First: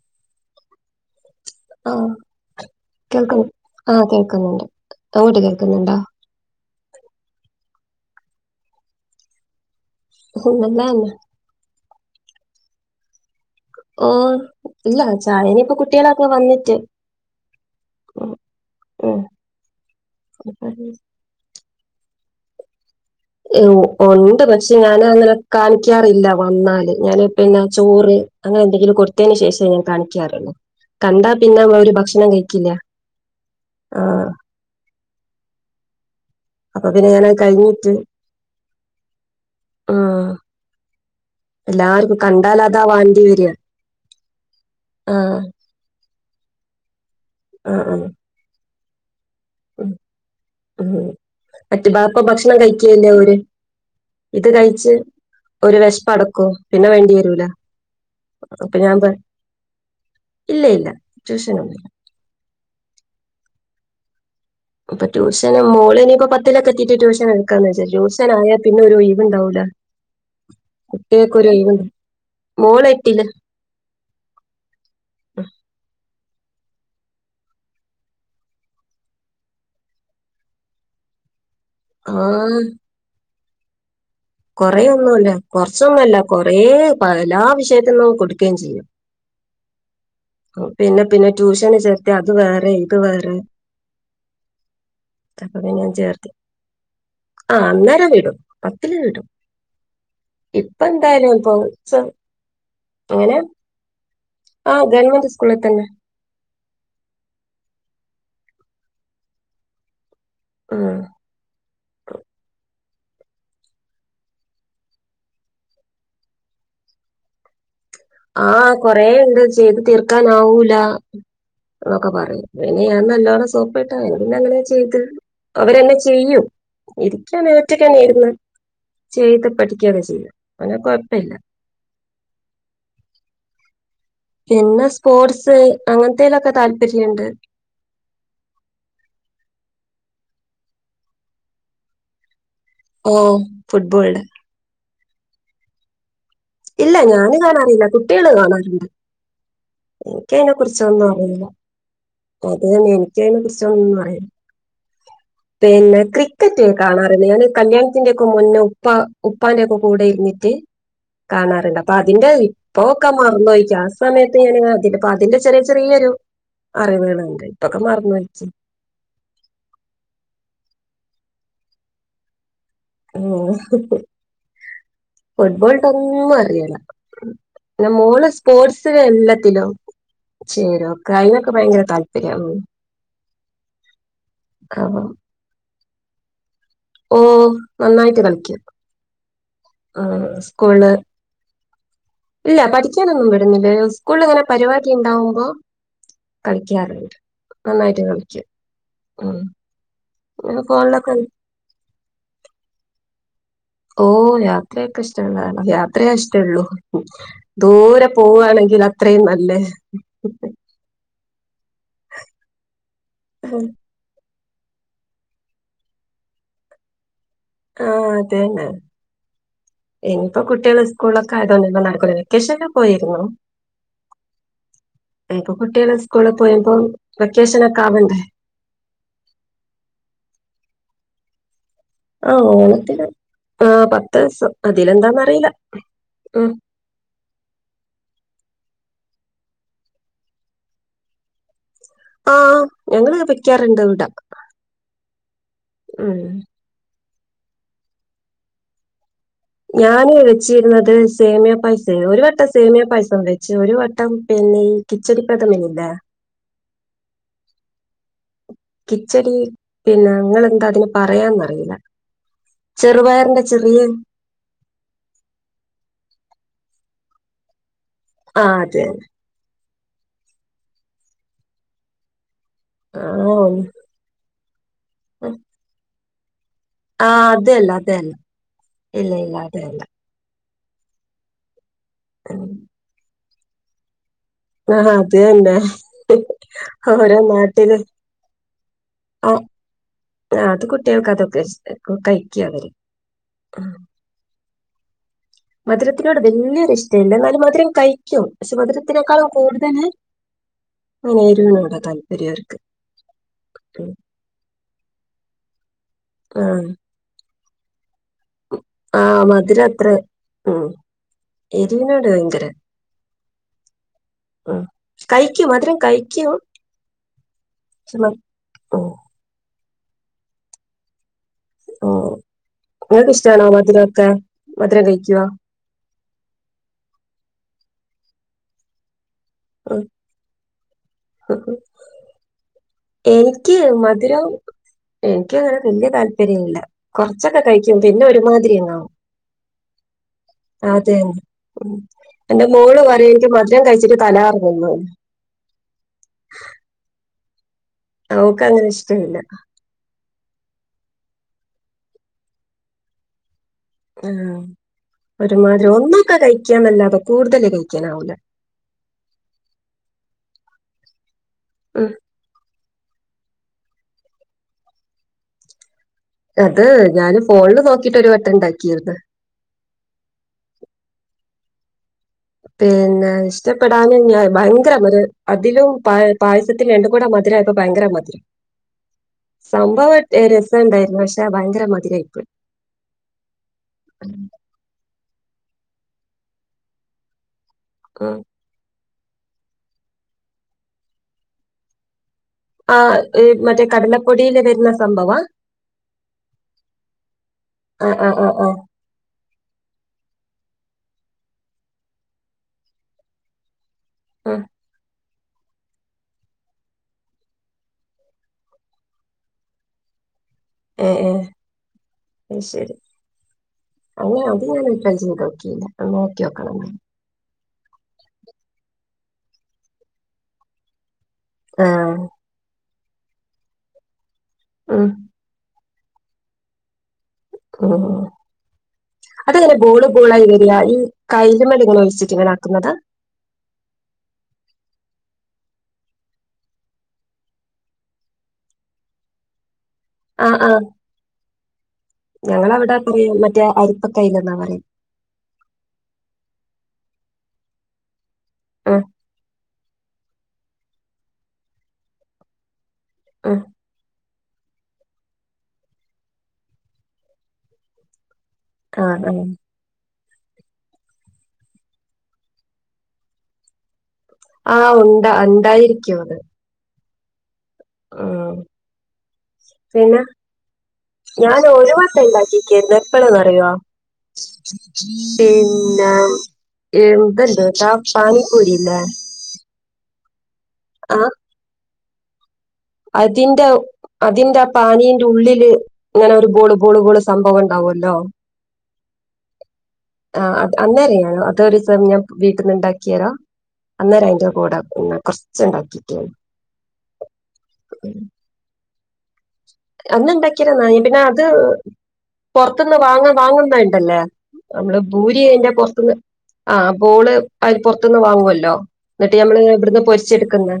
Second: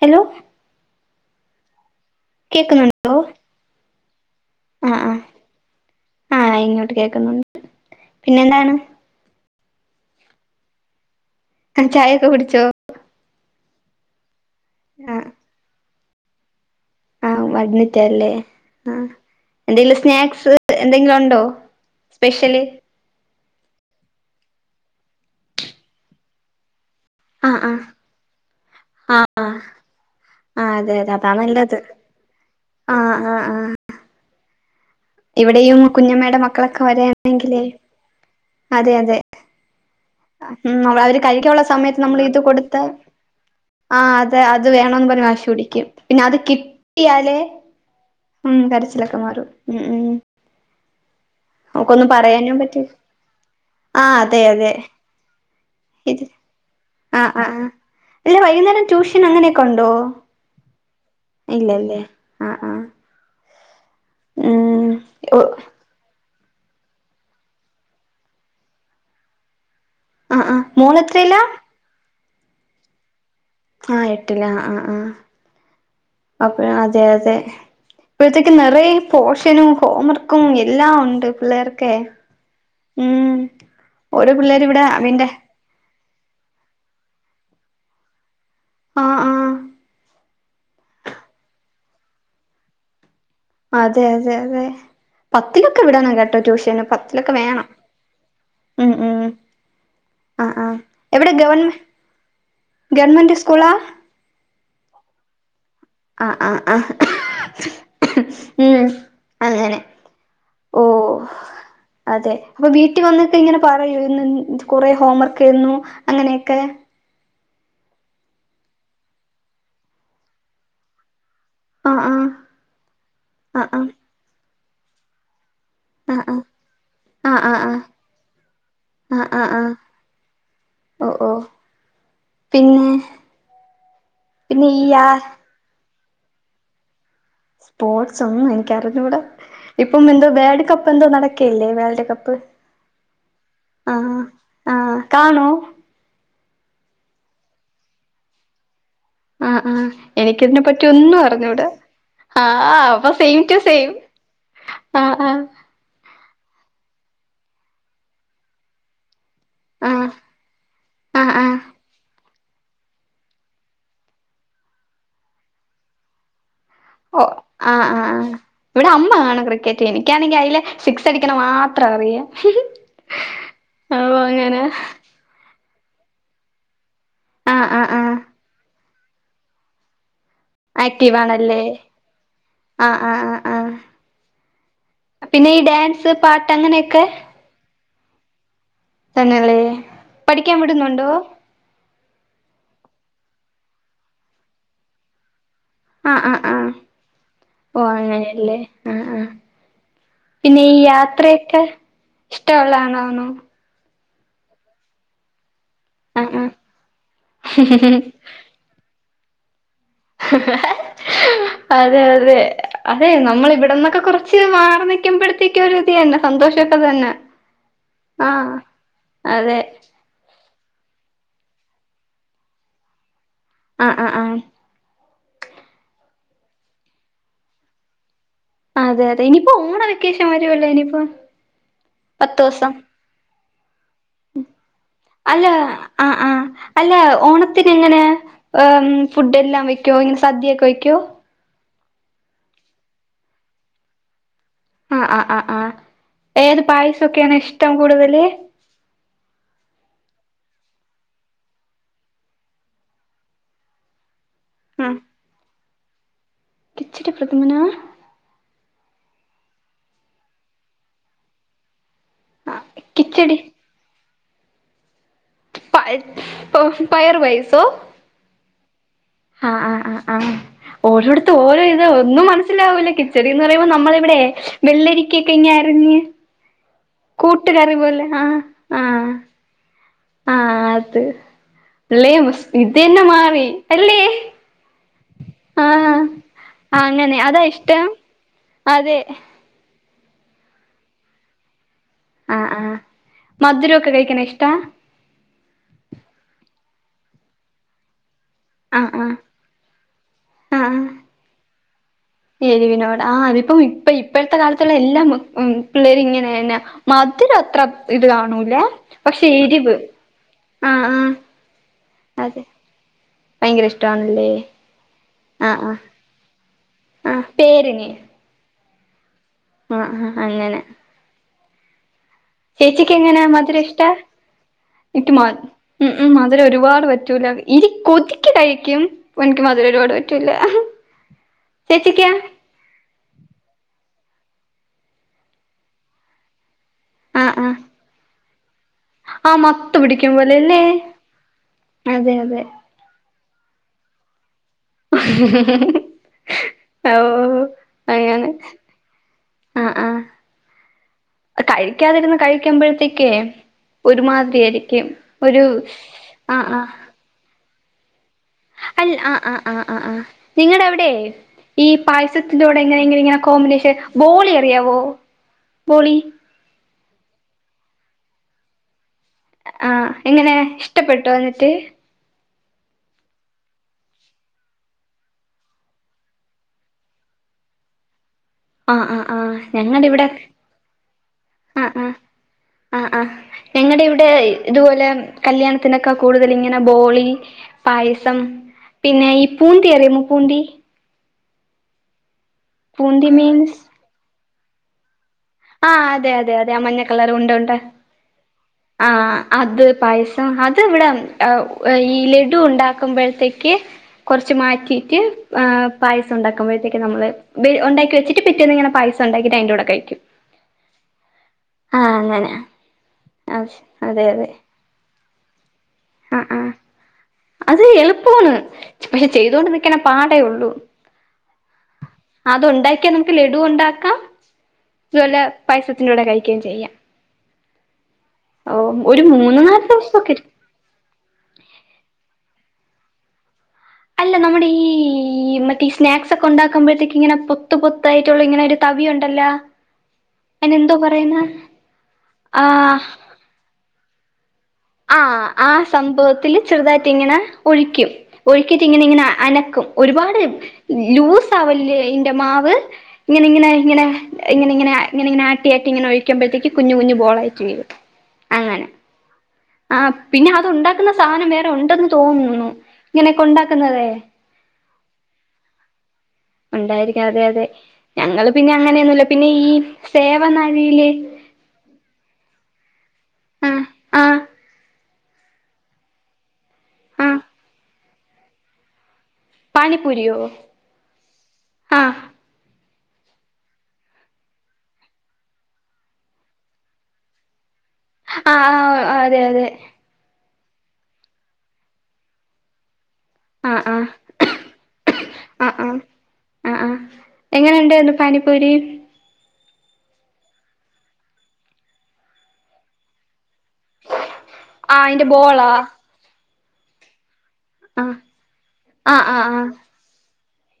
Hello [inaudible] ആം കേക്കുന്നുണ്ടോ കേൾക്ക ആ കേൾക്കുന്നുണ്ട് ആഹ് ആഹ് അങ്ങോട്ട് കേൾക്കുന്നുണ്ടോ ആഹ് ഇങ്ങോട്ട് കേക്കുന്നുണ്ട് പിന്നെ എന്താണ് [unintelligible] ചായ ഒക്കെ കുടിച്ചോ ക്ക് ഓ ഇല്ല ചായെനെ ഇപ്പ കു കുട്ടികളൊക്കെ വന്നിട്ട് അഹ് വിന്നിട്ടല്ലേ ഉം ആ ഉം എന്തെങ്കിലും സ്നാക്സ് എന്തെങ്കിലൊണ്ടോ സ്പെഷ്യല് ഉണ്ട് പക്ഷെ ഞാൻ അങ്ങനെ കാണിക്കാറില്ല വന്നാല് ഞാന് ആഹ് പിന്നെ ആഹ് ചോറ് അങ്ങനെ എന്തെങ്കിലും ആഹ് കൊടുത്തതിന് ആഹ് ശേഷം ഞാൻ കാണിക്കാറുള്ളൂ ആഹ് അതെ അതെ കണ്ടാ അതാ പിന്നെ അവ നല്ലത് ഒരു ഭക്ഷണം കഴിക്കില്ല ആഹ് ആഹ് ആഹ് ആ ഇവിടെയും കുഞ്ഞ മക്കളൊക്കെ അപ്പൊ പിന്നെ ഞാനത് വരണെങ്കിലേ കഴിഞ്ഞിട്ട് അതെ അതെ ആഹ് മ്മ് അവര് കഴുക്കാനുള്ള സമയത്ത് എല്ലാർക്കും നമ്മൾ ഇത് കണ്ടാൽ കൊടുത്ത് അതാ വാണ്ടി വരിക ആ അത് അതിവേണോന്ന് പറഞ്ഞു ആഹ് വാശി പിടിക്കും പിന്നത് കി ട്ടിയാല് ആഹ് ആഹ് ഉം കാര് [unintelligible] [inaudible] മറ്റേ നമുക്കൊന്നും ബാപ്പ ഭക്ഷണം പറയാനും പറ്റി കഴിച്ചേൻ്റെ ഓര് ആ അതെ ഇത് അതെ കഴിച്ച് ഒരു വിശപ്പ് ഇത് അടക്കും പിന്നെ വേണ്ടി ആ ആ വരൂല ആ അല്ല അപ്പൊ വൈകുന്നേരം ഞാൻ പറ ഇല്ലേ ഇല്ല ട്യൂഷനൊന്നുമില്ല ഇല്ല്ല്ലേ ആഹ് ആഹ് ഇപ്പൊ ട്യൂഷന് മോളിനിപ്പോ പത്തി വീട്ടിലൊക്ക കിട്ടീട്ട് ട്യൂഷൻ എടുക്കാന്ന് വെച്ചാ ട്യൂഷനായാൽ പിന്നെ ഒരു ഒഴിവുണ്ടാവുല ആ ആഹ് മോളെത്രയില മോള് എട്ടില് ആഹ് എട്ടില ആഹ് ആഹ് അപ്പ അതെ അതെ ഇപ്പോഴത്തേക്ക് നിറയ പോഷനും ഹോം വർക്കും എല്ലാം ഉണ്ട് പിള്ളേർക്ക്. ക്കെ മ്ഹ് [inaudible] കൊറ ഒന്നുംല്ല കൊറച്ചൊന്നുമല്ല, കൊറേ എല്ലാ വിഷയത്തിന്നും കൊടു ക്കെ ചെയ ആ ആ പിന്നെ പിന്നെ ട്യൂഷന് ചേർത്തി അത് വേറെ ഇത് വേ അതെ അതെ അതെ അപ്പൊ പിന്നെ പത്തിലൊക്കെ ഞാൻ വിടണം ചേർത്തി കേട്ടോ ട്യൂഷന് പത്തിലൊക്കെ ആ വേണം അന്നേരം വിടും ഉ പത്തില് ഉ വിടും ആ ആ ഇപ്പൊ എവിടെ എന്തായാലും ഇപ്പൊ ഗവൺമെ ഗവൺമെന്റ് സ്കൂളാ ആഹ ഗവമന്റ് സ്കൂൾ തന്നെ ആഹ ആഹ് ആ ഉം അങ്ങനെ ഓ ഉം അതെ അപ്പൊ വീട്ടിൽ വന്നൊക്കെ ഇങ്ങനെ പറയൂ ഇന്ന് കൊറെ ഹോം വർക്കയിരുന്നു അങ്ങനെയൊക്കെ ആഹ കൊറെ ഇത് ചെയ്ത് തീർക്കാനാവൂല ആഹ് എന്നൊക്കെ പറയും പിന്നെ ഞാൻ നല്ലോണം ആഹ് സോപ്പട്ട ആഹ് പിന്നെനെ ത് അവരന്നെ ആഹ് ചെയ്യൂ ആഹ് ഇരിക്കാൻ ആഹ് ആഹ് ഏറ്റക്കെന്ന ആഹ് ഇന്ന് ആഹ് ആഹ് ചെയ്ത് ആഹ് ആഹ് പഠിക്കുകയൊക്കെ ചെയ്യും അങ്ങനെ ഓ ഓ കൊഴപ്പമില്ല പിന്നെ ഈ പിന്നെ ആ സ്പോർട്സ് അങ്ങനേലൊക്ക താല്‌പര്യ സ്പോർട്സ് ഒന്നും എനിക്ക അറിഞ്ഞുകൂട ഇപ്പം എന്തോ വേഡ് കപ്പ് എന്തോ നടക്കല്ലേ വേൾഡ കപ്പ് ഓ ഫുട്ബോള് ആഹ് ആഹ് കാണോ ഇല്ല ഞാന് കാണാറില്ല കുട്ടികള് കാണാറുണ്ട് ആ ആ എനിക്കതിനെ എനിക്കിതിനെ പറ്റി കുറിച്ചൊന്നും ഒന്നും അറിയില്ല അറിഞ്ഞൂട ആ അത് തന്നെ അപ്പൊ എനിക്കതിനെ സെയിം റ്റു സെയിം കുറിച്ചൊന്നും അറിയില്ല ആ ആ ക്കറ്റ് ഞാൻ കാണാറുണ്ട് ഞാനീ കല്യാണത്തിന്റെക്കെ മുന്നേ ഉപ്പ ഉപ്പാന്റക്കെ കൂടെ ആഹ് ഇരുന്നിട്ട് ആഹ് ആഹ് കാണാറുണ്ട് അപ്പൊ അതിന്റെ പ്പോക്കെ മാറന്നോയിക്ക ആ സമയത്ത് ഞാൻ അതിന്റെപ്പ അതിന്റെ ചെറിയ ചെറിയൊരു ഓ അറിവുകളുണ്ട് ആ ഇപ്പൊക്കെ ആ ആ മറന്നോയിക്ക് ഇവിടെ അമ്മ കാണും ക്രിക്കറ്റ് എനിക്കാണെങ്കി അതിലെ സിക്സടിക്കണ മാത്രം അറിയ ഉം ഫുട്ബോൾ തൊള്ളി അറിയൂല്ല ആഹ് ആഹ് പിന്നെ ആഹ് മോള് സ്പോർട്സ് ത്തിലും എല്ലാത്തിലും ചേരും ഒക്കെ അതിനൊക്കെ ആക്റ്റീവാണല്ലേ ഭയങ്കര താല്പര്യം ആ ആ ആ അപ്പൊ ആ പിന്നെ ഈ ഡാൻസ് സ് പാ ട്ട് അങ്ങനെയൊക്കെ ഓ നന്നായിട്ട് കളിക്കും തന്നെയല്ലേ ആ പഠിക്കാൻ സ്കൂള് വിടുന്നുണ്ടോ ഇല്ല പഠി ക്കാനൊന്നും വിടുന്നില്ല സ്കൂളിലങ്ങനെ പരിപാടി ഉണ്ടാവുമ്പോ ആ ആ ആ കളിക്കാറുണ്ട് ഒ നന്നായിട്ട് കളിക്കും അങ്ങനെയല്ലെ ആ ആ ഉം പിന്നെ ഈ ഫോണിലൊക്കെ യാത്രയൊക്കെ ഇഷ്ടമുള്ളതാണ് ആണോ ഓ യാത്രയൊക്കെ ഇഷ്ടമുള്ളതാണ് യാത്രയാ ആഹ് ഇഷ്ട്ടൊള്ളു ആഹ് ദൂരെ പോകുവാണെങ്കില അത്രേയും അല്ലേ അതെ അതെ അതെ നമ്മളിവിടന്നൊക്കെ കുറച്ച് ച്ച് മാറി നിൽക്കുമ്പോഴത്തേക്കും ഒരിതന്നെ സന്തോഷൊക്കെ തന്നെ ആ ആഹ് അതന്നെ അതെ എനി ഇപ്പൊ കുട്ടികള് സ്കൂളൊക്കെ ആയതോണ്ട് ഒന്നും നടക്കൂല്ല വെക്കേഷന് പോയിരുന്നു ആ ആ ആ ഇപ്പൊ കുട്ടികള് സ്കൂളി പോയപ്പം വെക്കേഷനൊക്കെ ആവണ്ടെ അതെ അതെ ഇനിയിപ്പോ ഓണ വെക്കേഷൻ വരുവല്ലോ ഇനിയിപ്പം ആ പത്ത് ദിവസം ഓണത്തിന് ആ പത്ത് ഉം ദിവസം അല്ല അതിലെന്താന്നറിയില്ല ആ ആ ഉം. അല്ല ഓണത്തിനിങ്ങനെ ഏ ഫുഡ് എല്ലാം വെക്കോ ഇങ്ങനെ സദ്യൊക്കെ വയ്ക്കോ ആഹ ഞങ്ങള് വെക്കാറുണ്ട് ഇവിട അ അ അ അ ഏത് പായസം ക്കെയാണ് ഇഷ്ടം കൂടുതല് ഞാന് വെച്ചിരുന്നത് സേമിയ പായസ ഒരു വട്ടം സേമിയ പായസം വെച്ച് ഒരു വട്ടം പിന്നെ ഈ ആഹ് കിച്ചടി പ്രദമ ന്ത കിച്ചടി [inaudible] പ്രഥമന കിച്ചടി പിന്നെ നിങ്ങെന്താ അതിന് പറയാന്നറിയില്ല കിച്ചടി ചെറുപയറിന്റെ ചെറിയ പ പ പയർ വൈസോ ആ അതെ നെ അ അ അ അ ഓരോടത്തും ഓരോ ഇത് ഒന്നും മന വില്ലേ ആഹ് കിച്ചടി എന്ന് പറയുമ്പോ ഒ നമ്മള ഇവിടെ വെള്ളരിക്കൊക്കെ ഇങ്ങ എരിഞ്ഞ് ആഹ അതല്ല അതല്ല ഇല്ല ഇല്ല അതല്ല ആഹ അത് അല്ലെ ഇത് തന്നെ മാറി അല്ലേ ആ അത് തന്നെ, ആഹ് ആഹ് ഓരോ അങ്ങനെ അതാ നാട്ടില് ഇഷ്ടം അതെ ആ ആ, അത് കുട്ടികൾക്ക് അതൊക്കെ ഇഷ്ട ആ, ആ മധുരമൊക്കെ കഴിക്കണ ഇഷ്ടാ മധുരത്തിനോട് വലിയൊരു ഇഷ്ട വില്ല എന്നാലും മധുരം കഴി ആഹ് ആഹ് മധുരത്തിനേക്കാളും കൂടുതല് ആഹ് ആഹ് [unintelligible] അതെ എരിവിനോട് ആ അതിപ്പം ഇപ്പ ഇപ്പഴത്തെ കാലത്തുള്ള എല്ലാം മ് പിള്ളേരിങ്ങനെ തന്നെ ആഹ് മധുരം [unintelligible] ഇത് കാണൂലേ ആഹ് പക്ഷെ മധുരം എരിവ് അത്ര ഉം അ അ എരിവിനോട് അതെ ഭയങ്കര ഭയങ്കര ഇഷ്ടാണല്ലേ, ഉം അ കഴിക്കും അ മധുരം കഴിക്കും ആ പേരിന് ഓ ആ, അങ്ങനെ ഓ ചേച്ചിക്ക് എങ്ങനാ മധുര ഇഷ്ട്ടാ, മധുരം എനിക്ക് കഴിക്കുവോ മധുരം ഒരുപാട് പറ്റൂല, കൊതിക്ക് കഴിക്കും എനിക്ക് മധുര ഒരുപാട് പറ്റൂല്ല, ഉം. ചേച്ചിക്കോ എനിക്ക് മധുരവും എനിക്ക് അങ്ങനെ വലിയ താല്പര്യ ഇല്ല ആഹ് കൊറച്ചൊക്കെ ആഹ് കഴിക്കും, പിന്നെ ഒരുമാതിരി അങ്ങാവും, ആഹ് മത്ത് പിടിക്കും പോലെല്ലേ അതന്നെ അതെ അതെ എന്റെ മോള് പറയും മധുരം കഴിച്ചിട്ട തല കറ ആ ആ അവക്കങ്ങനെ ഇഷ്ടം ഇല്ല ആഹ് കഴിക്കാതിരുന്ന് കഴിക്കുമ്പോഴത്തേക്കേ ആ, ഒരുമാതിരി ആയിരിക്കും ഒരു ഒരുമാതിരി ഒന്നൊക്കെ കഴിക്കാ എന്നല്ലാത കൂടുതല് കഴിക്കനാവുല്ല അല്ല, ആ, ആ, ആ ആ, ആ, നിങ്ങടെ എവിടെയെ ഈ ഉം. പായസത്തിലോ എങ്ങനെങ്ങങ്ങനെ കോമ്പിനേഷൻ ബോളി അറിയാവോ ബോളി അതെ ഞാന് ഫോണില് നോക്കിട്ട് ഒരു വട്ടം ഉണ്ടാക്കിയിന്ന് ആഹ എങ്ങനെ ഇഷ്ടപ്പെട്ടു എന്നന്നിട്ട് പിന്നെ ഇഷ്ടപ്പെടാന് ഭയങ്കര ഒരു അതിലും പ പായസത്തിും രണ്ട കൂടെ മധുരമായപ്പോ ഭയങ്കര മധുരം ആ ആ് ആ ഞങ്ങുടെ സംഭവം ഇവിടെ രസം ഉണ്ടായിരുന്നു പക്ഷെ ആ ഭയങ്കര ആ മധുരമായിപ്പോയി ആ ആ് ഞങ്ങളുടെ ഇവിടെ ഇതുപോലെ കല്യാണത്തിന കൂടുതൽ ഇങ്ങനെ ബോളി പായസം പിന്നെ ഈ പൂന്തി അറിയ മോ പൂന്തി ആ പൂന്തി മറ്റേ കടലപ്പൊട ന്ന സംഭവം ആ അതെ അതെ അതെ ആ മഞ്ഞക്കളർ ഉണ്ട് ഉണ്ട് ആ ആ ആ ആ ആഹ അത് പായസം അത് ഇവിടെ ഈ ലഡു ഉണ്ടാക്കുമ്പോഴത്തേക്ക് ആ കുറച്ച് മാറ്റിട്ട് പസ ഉണ്ടാക്കുമ്പോഴത്തേക്ക് നമ്മള് ഉണ്ടാക്കി വെച്ചിട്ട് പിറ്റേന്ന ഇങ്ങനെ പായസം ഉണ്ടാക്കിട്ട് അതിൻന്റെ കൂടെ കഴിക്കും ഏ ഏ ആ അങ്ങനെ അ ശരി അതെ അതെ അങ്ങനെ അതെ അത് ഞാൻ ഇപ്പ ചെയ്ത് നോക്കിയില്ല ആ നോക്കി ആ നോക്കണം അത് എളുപ്പമാണ് പക്ഷെ ചെയ്തൊണ്ട് നിക്കണ പാടേ ഉള്ളു ആഹ ക്കെ നമുക്ക് ലഡു ഉണ്ടാക്കാം തുവല്ല പൈസ [unintelligible] ടെ കഴിക്കേം ചെയ്യാം ആഹ് ഓ ഒരു മൂന്ന് അതെങ്ങനെ നാല് ബോള് ദിവസൊക്കെ ബോളായി എടുക്കും വരിയ ഈ കയ്ല്മ്മല് ഇങ്ങനെ വെച്ചിട്ട് ഇങ്ങനാ ക്കുന്നത് അല്ല നമ്മുടെ ഈ മറ്റേ സ്നാക്സ് ഒക്കെ ഉണ്ടാക്കുമ്പഴത്തേക്ക് ഇങ്ങനെ പൊത്ത് പൊത്തായിട്ടുള്ള ഇങ്ങനെ ഒരു തവിയുണ്ടല്ലോ ആ ആ അയിന് എന്തോ പറയുന്ന ഞങ്ങളവിടെ [unintelligible] മറ്റേ അരി പ്പ കയ്ലെന്നാ പറയ ആഹ് ആഹ് സംഭവത്തില് ചെറുതായിട്ട് ഇങ്ങനെ ഒഴിക്കും. ആ ഒഴിച്ചിട്ടിങ്ങനെ ഇങ്ങനെ അനക്കും. ഒരുപാട് ലൂസ് ആവല്ലെ യിന്റെ മാവ്. ഇങ്ങനെ ആ ഇങ്ങനെ ഇങ്ങനെ ഇങ്ങനിങ്ങനെ [unintelligible] ഇങ്ങനിങ്ങനെ ആട്ടിയാട്ടി ഇങ്ങനെ ഒഴിക്കുമ്പഴ്ത്തേക്ക് കുഞ്ഞു കുഞ്ഞ് ബോളായി റ്റ് വെരും. അങ്ങനെ ആ ആ ആ പിന്നെ അത് ഉണ്ടാക്കുന്ന സാനം വേറെ ഉണ്ടെന്ന് തോന്നുന്നു ഇങ്ങനെയൊക്കെ ഉണ്ടാക്കുന്നതെ. ആഹ് ഉണ്ട ണ്ടായിരിക്കും അത്. ഉണ്ടായിരിക്കാം അതെ അതെ ഞങ്ങള് ഉം പിന്നെ അങ്ങനെയൊന്നുമില്ല പിന്നെ ഈ പിന്നെ സേവനാഴിയിലെ ക്ക്യ് ന്ന്. എപ്പള് ന്നറിയോ. പിന്ന ആഹ് ഇത് ഇണ്ട്ട്ടോ പാനിപൂരിയില്ലേ പാനിപൂരിയോ? ആഹ് അതിന്റെ അതിന്റെ പാനീന്റെ ഉള്ളില് ഇങ്ങനൊരു ബോള് ബോള് ബോള് സംഭവം ഉണ്ടാവുമല്ലോ ആഹ് ആഹ് അതെ അതെ അന്നേരെയാണോ അതൊരീസം ഞാൻ വീട്ടന്ന്ണ്ടാ ക്ക്യാറം ആഹ് ആഹ് അന്നേരം അയിന്റെ കൂട പിന്നെ കുറച്ച് ആഹ് ഉണ്ടാക്കിട്ടേള്ളൂ ങ്ങനണ്ടാരുന്നു പാനിപ്പൂരി? അന്ന് ഉണ്ടാക്കിയേര ന്നായി പിന്നെ അത് പൊറത് ന്ന് വാങ്ങാൻ വാങ്ങുന്ന ഇണ്ടല്ലേ നമ്മള് ആഹ് അയിന്റെ പൂരി അയിൻ്റെ ബോളാ പുറത്ത്ന്ന് ആഹ് ബോള് അല് ആഹ് പുറത്തുന്ന് വാങ്ങുവല്ലോ ആഹ് എന്നിട്ട് ആഹ് ഞമ്മള് ആഹ് ഇവട്ന്ന് പൊരിച്ചെടുക്ക്ന്ന്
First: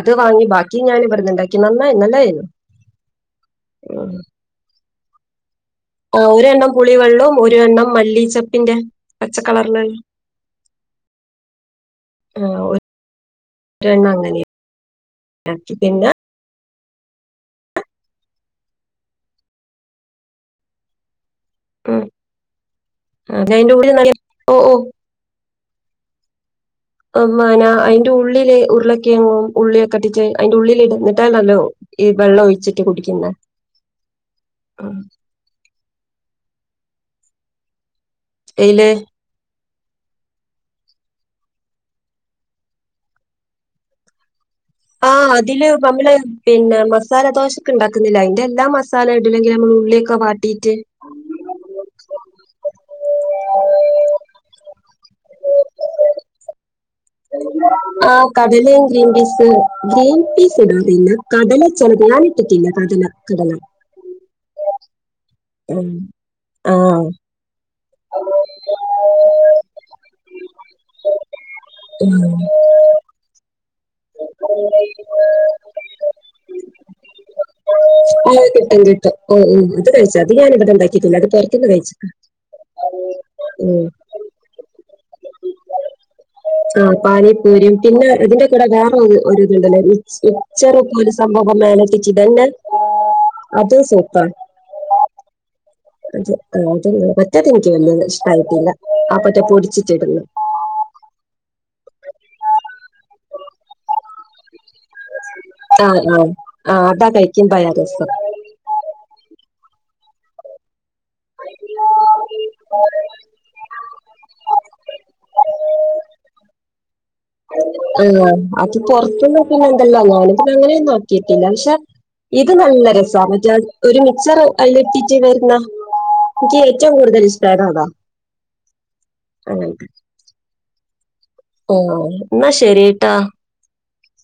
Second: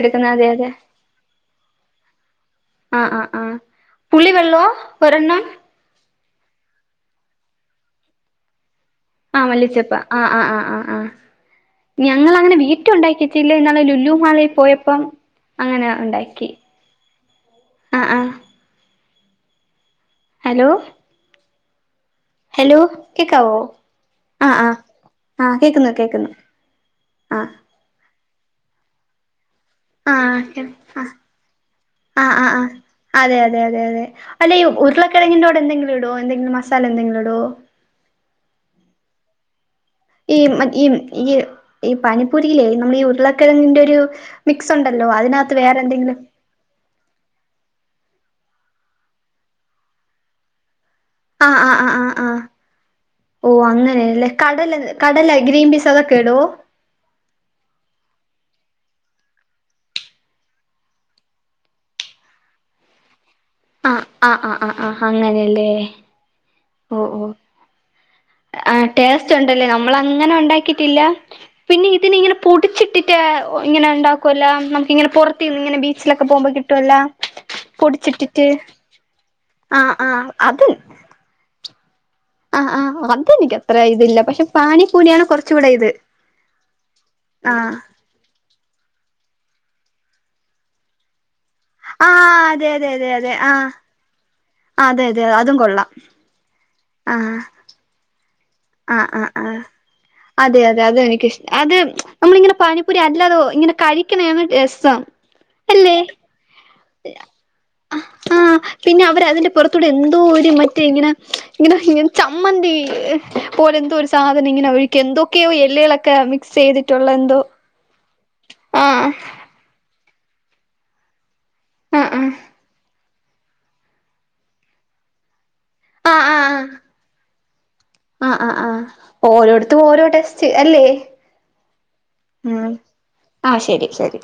അത് വാങ്ങി അതെ അതെ ബാക്കി ഞാൻ ഇവട്ന്ന്ണ്ടാ ക്കി. നന്നായി നല്ലയേരുന്നു. ആ ആ ആ പുളി വെള്ളോ ഒരെണ്ണം ആ ഒരെണ്ണം പുളിവെള്ളോം ഒരെണ്ണം മല്ലീചെപ്പിന്റെ ആ മല്ലിച്ചെപ്പാ ആ ആ ആ ആ ആ ഞങ്ങൾ ആ, അങ്ങനെ ഒരു വീറ്റുണ്ടാക്കി കില്ലേ ന്നാള് എണ്ണം ലുല്ലു അങ്ങനെ മാളിൽ പോയപ്പം അങ്ങനെ പിന്നെ ഉണ്ടാക്കി അ ആ ഹലോ ഉം ഹലോ കേക്കാവോ അതിന്റെ കൂടെ അ ഓ ആ ഓ ആ കേക്ക്ന്നു കേക്ക്ന്നു [unintelligible] ൻ്റുള്ളില് ഉരുളക്കിഴങ്ങും ഉള്ളിയൊക്കെ ആ ഇട്ടിട്ട് അയിന്റെ ഉള്ളിലിടും എന്നിട്ടാണല്ലോ ഈ ആ ആ വെള്ളം ആ ആ ഒഴിച്ചിട്ട് കുടിക്കുന്നെ അതെ അതെ അതെ അതെ അല്ലെ ഉരുളക്കിഴങ്ങിൻ്റോട് എന്തെങ്കിലും ഇടോ എന്തെങ്കിലും മസാല എന്തെങ്കിലിടോ എയ്ല് ഈ മ ഈ ഈ ഈ പാനിപ്പുരിയിലെ നമ്മളീ ഉരുളക്കിഴങ്ങിന്റെ ഒരു മിക്സ് ഉണ്ടല്ലോ ആ അതിനകത്ത് അതില് വേറെ നമ്മള് എന്തെങ്കിലും പിന്നെ മസാലദോശ ക്ക്ണ്ടാക്കുന്നില്ലേ അതിന്റെ എല്ലാ മസാല ഇടില്ലെങ്കിൽ നമ്മൾ ഉള്ളിയൊക്കെ വാട്ടീട്ട് ഓ അങ്ങനെയെല്ലെ കടല് കടല ഗ്രീൻ പീസ് അതൊക്കെട്വോ ആ കടലയും ഗ്രീൻ പീസ് ഗ്രീൻ പീസ് ഇടുന്നില്ല കടല ചെർതായിട്ട് ഞാനിട്ടിട്ടില്ല കടല കടല ആ ആ ആ ആ ആ അങ്ങനെയെ ഉം ആം ആ ടേസ്റ്റ് ഉണ്ടല്ലേ ന നമ്മളങ്ങനെ ഉണ്ടാക്കിട്ടില്ല പിന്നെ ഇതിലിങ്ങനെ പൊടിച്ചിട്ടിട്ട് ഇങ്ങനെ ഇണ്ടാക്കുവല്ലാ നമുക്കിങ്ങനെ പാെർത്തിന്ന് ഇങ്ങനെ ബീച്ചിലൊക്കെ പോകുമ്പോ കിട്ടുവല്ല ആ പൊടിച്ചിട്ടിട്ട് കിട്ടും കിട്ടും ഓ ആ ആ അത് ത്ത്ന്ന് കഴിച്ച് ആ ആ അതെനിക്ക് അത്ര ഇതില്ല പക്ഷെ പാനി പൂരിയാണ് കൊറച്ചൂടെ ഇത് ആ വേറൊര് ഒര്ത്ണ്ടല്ലോ ചെറു [unintelligible] ബബ ആഹ് അതെ അതെ അതെ അതെ [unintelligible] ആഹ് അത് സൂപ്പറ അതെ അതെ അതും കൊള്ളാം പറ്റാത്ത എനിക്ക് വല്ല [unintelligible] ആ ആ ആ അതെ അതെ അതു എനിക്കിഷ്ടാ അത് നമ്മളിങ്ങനെ പാനിപ്പൂരി അല്ലാതോ ഇങ്ങനെ കഴിക്ക്ണേണ് [unintelligible] സം അല്ലെ ആഹ് ആഹ് ആഹ് അതാ കഴിക്കുമ്പഴാ രസം ആ പിന്നെ അവരതിൻ്റെ പുറത്തോടെ എന്തോ ഒര് മ റ്റെ ഇങ്ങനെ ഇങ്ങനെ ഇങ്ങനെ ചമ്മന്തി പോലെ എ ന്തോ ഒരു സാധനം ഇങ്ങനെ ഒഴിക്കും എന്തൊക്കെയോ എല്ലുകളൊക്കെ മിക്സ് ചെയ്തിട്ടുള്ള എന്തോ [inaudible] ആ അത് ആഹ് പൊറത്തുന്ന് പിന്നെ എന്തല്ലാന്നൊ [unintelligible] അങ്ങനെയും നോക്കി ട്ടില്ലാ പക്ഷെ ആഹ് ആഹ് ഇത് നല്ല രസ് സാ മറ്റെ ഒരു മിക്സർ അയ്ല് ഇട്ടിട്ട് വരുന്ന ആ ആ എനിക്ക് ഏറ്റവും കൂടുതൽ ഇഷ്ടം അതാ ആ ആ ആ ആ ഓരോടത്തും ഓരോ ടെസ്റ്റ് അല്ലേ ഓ എന്നാ ഉം ശരിട്ടോ ആഹ് ശരി ശരി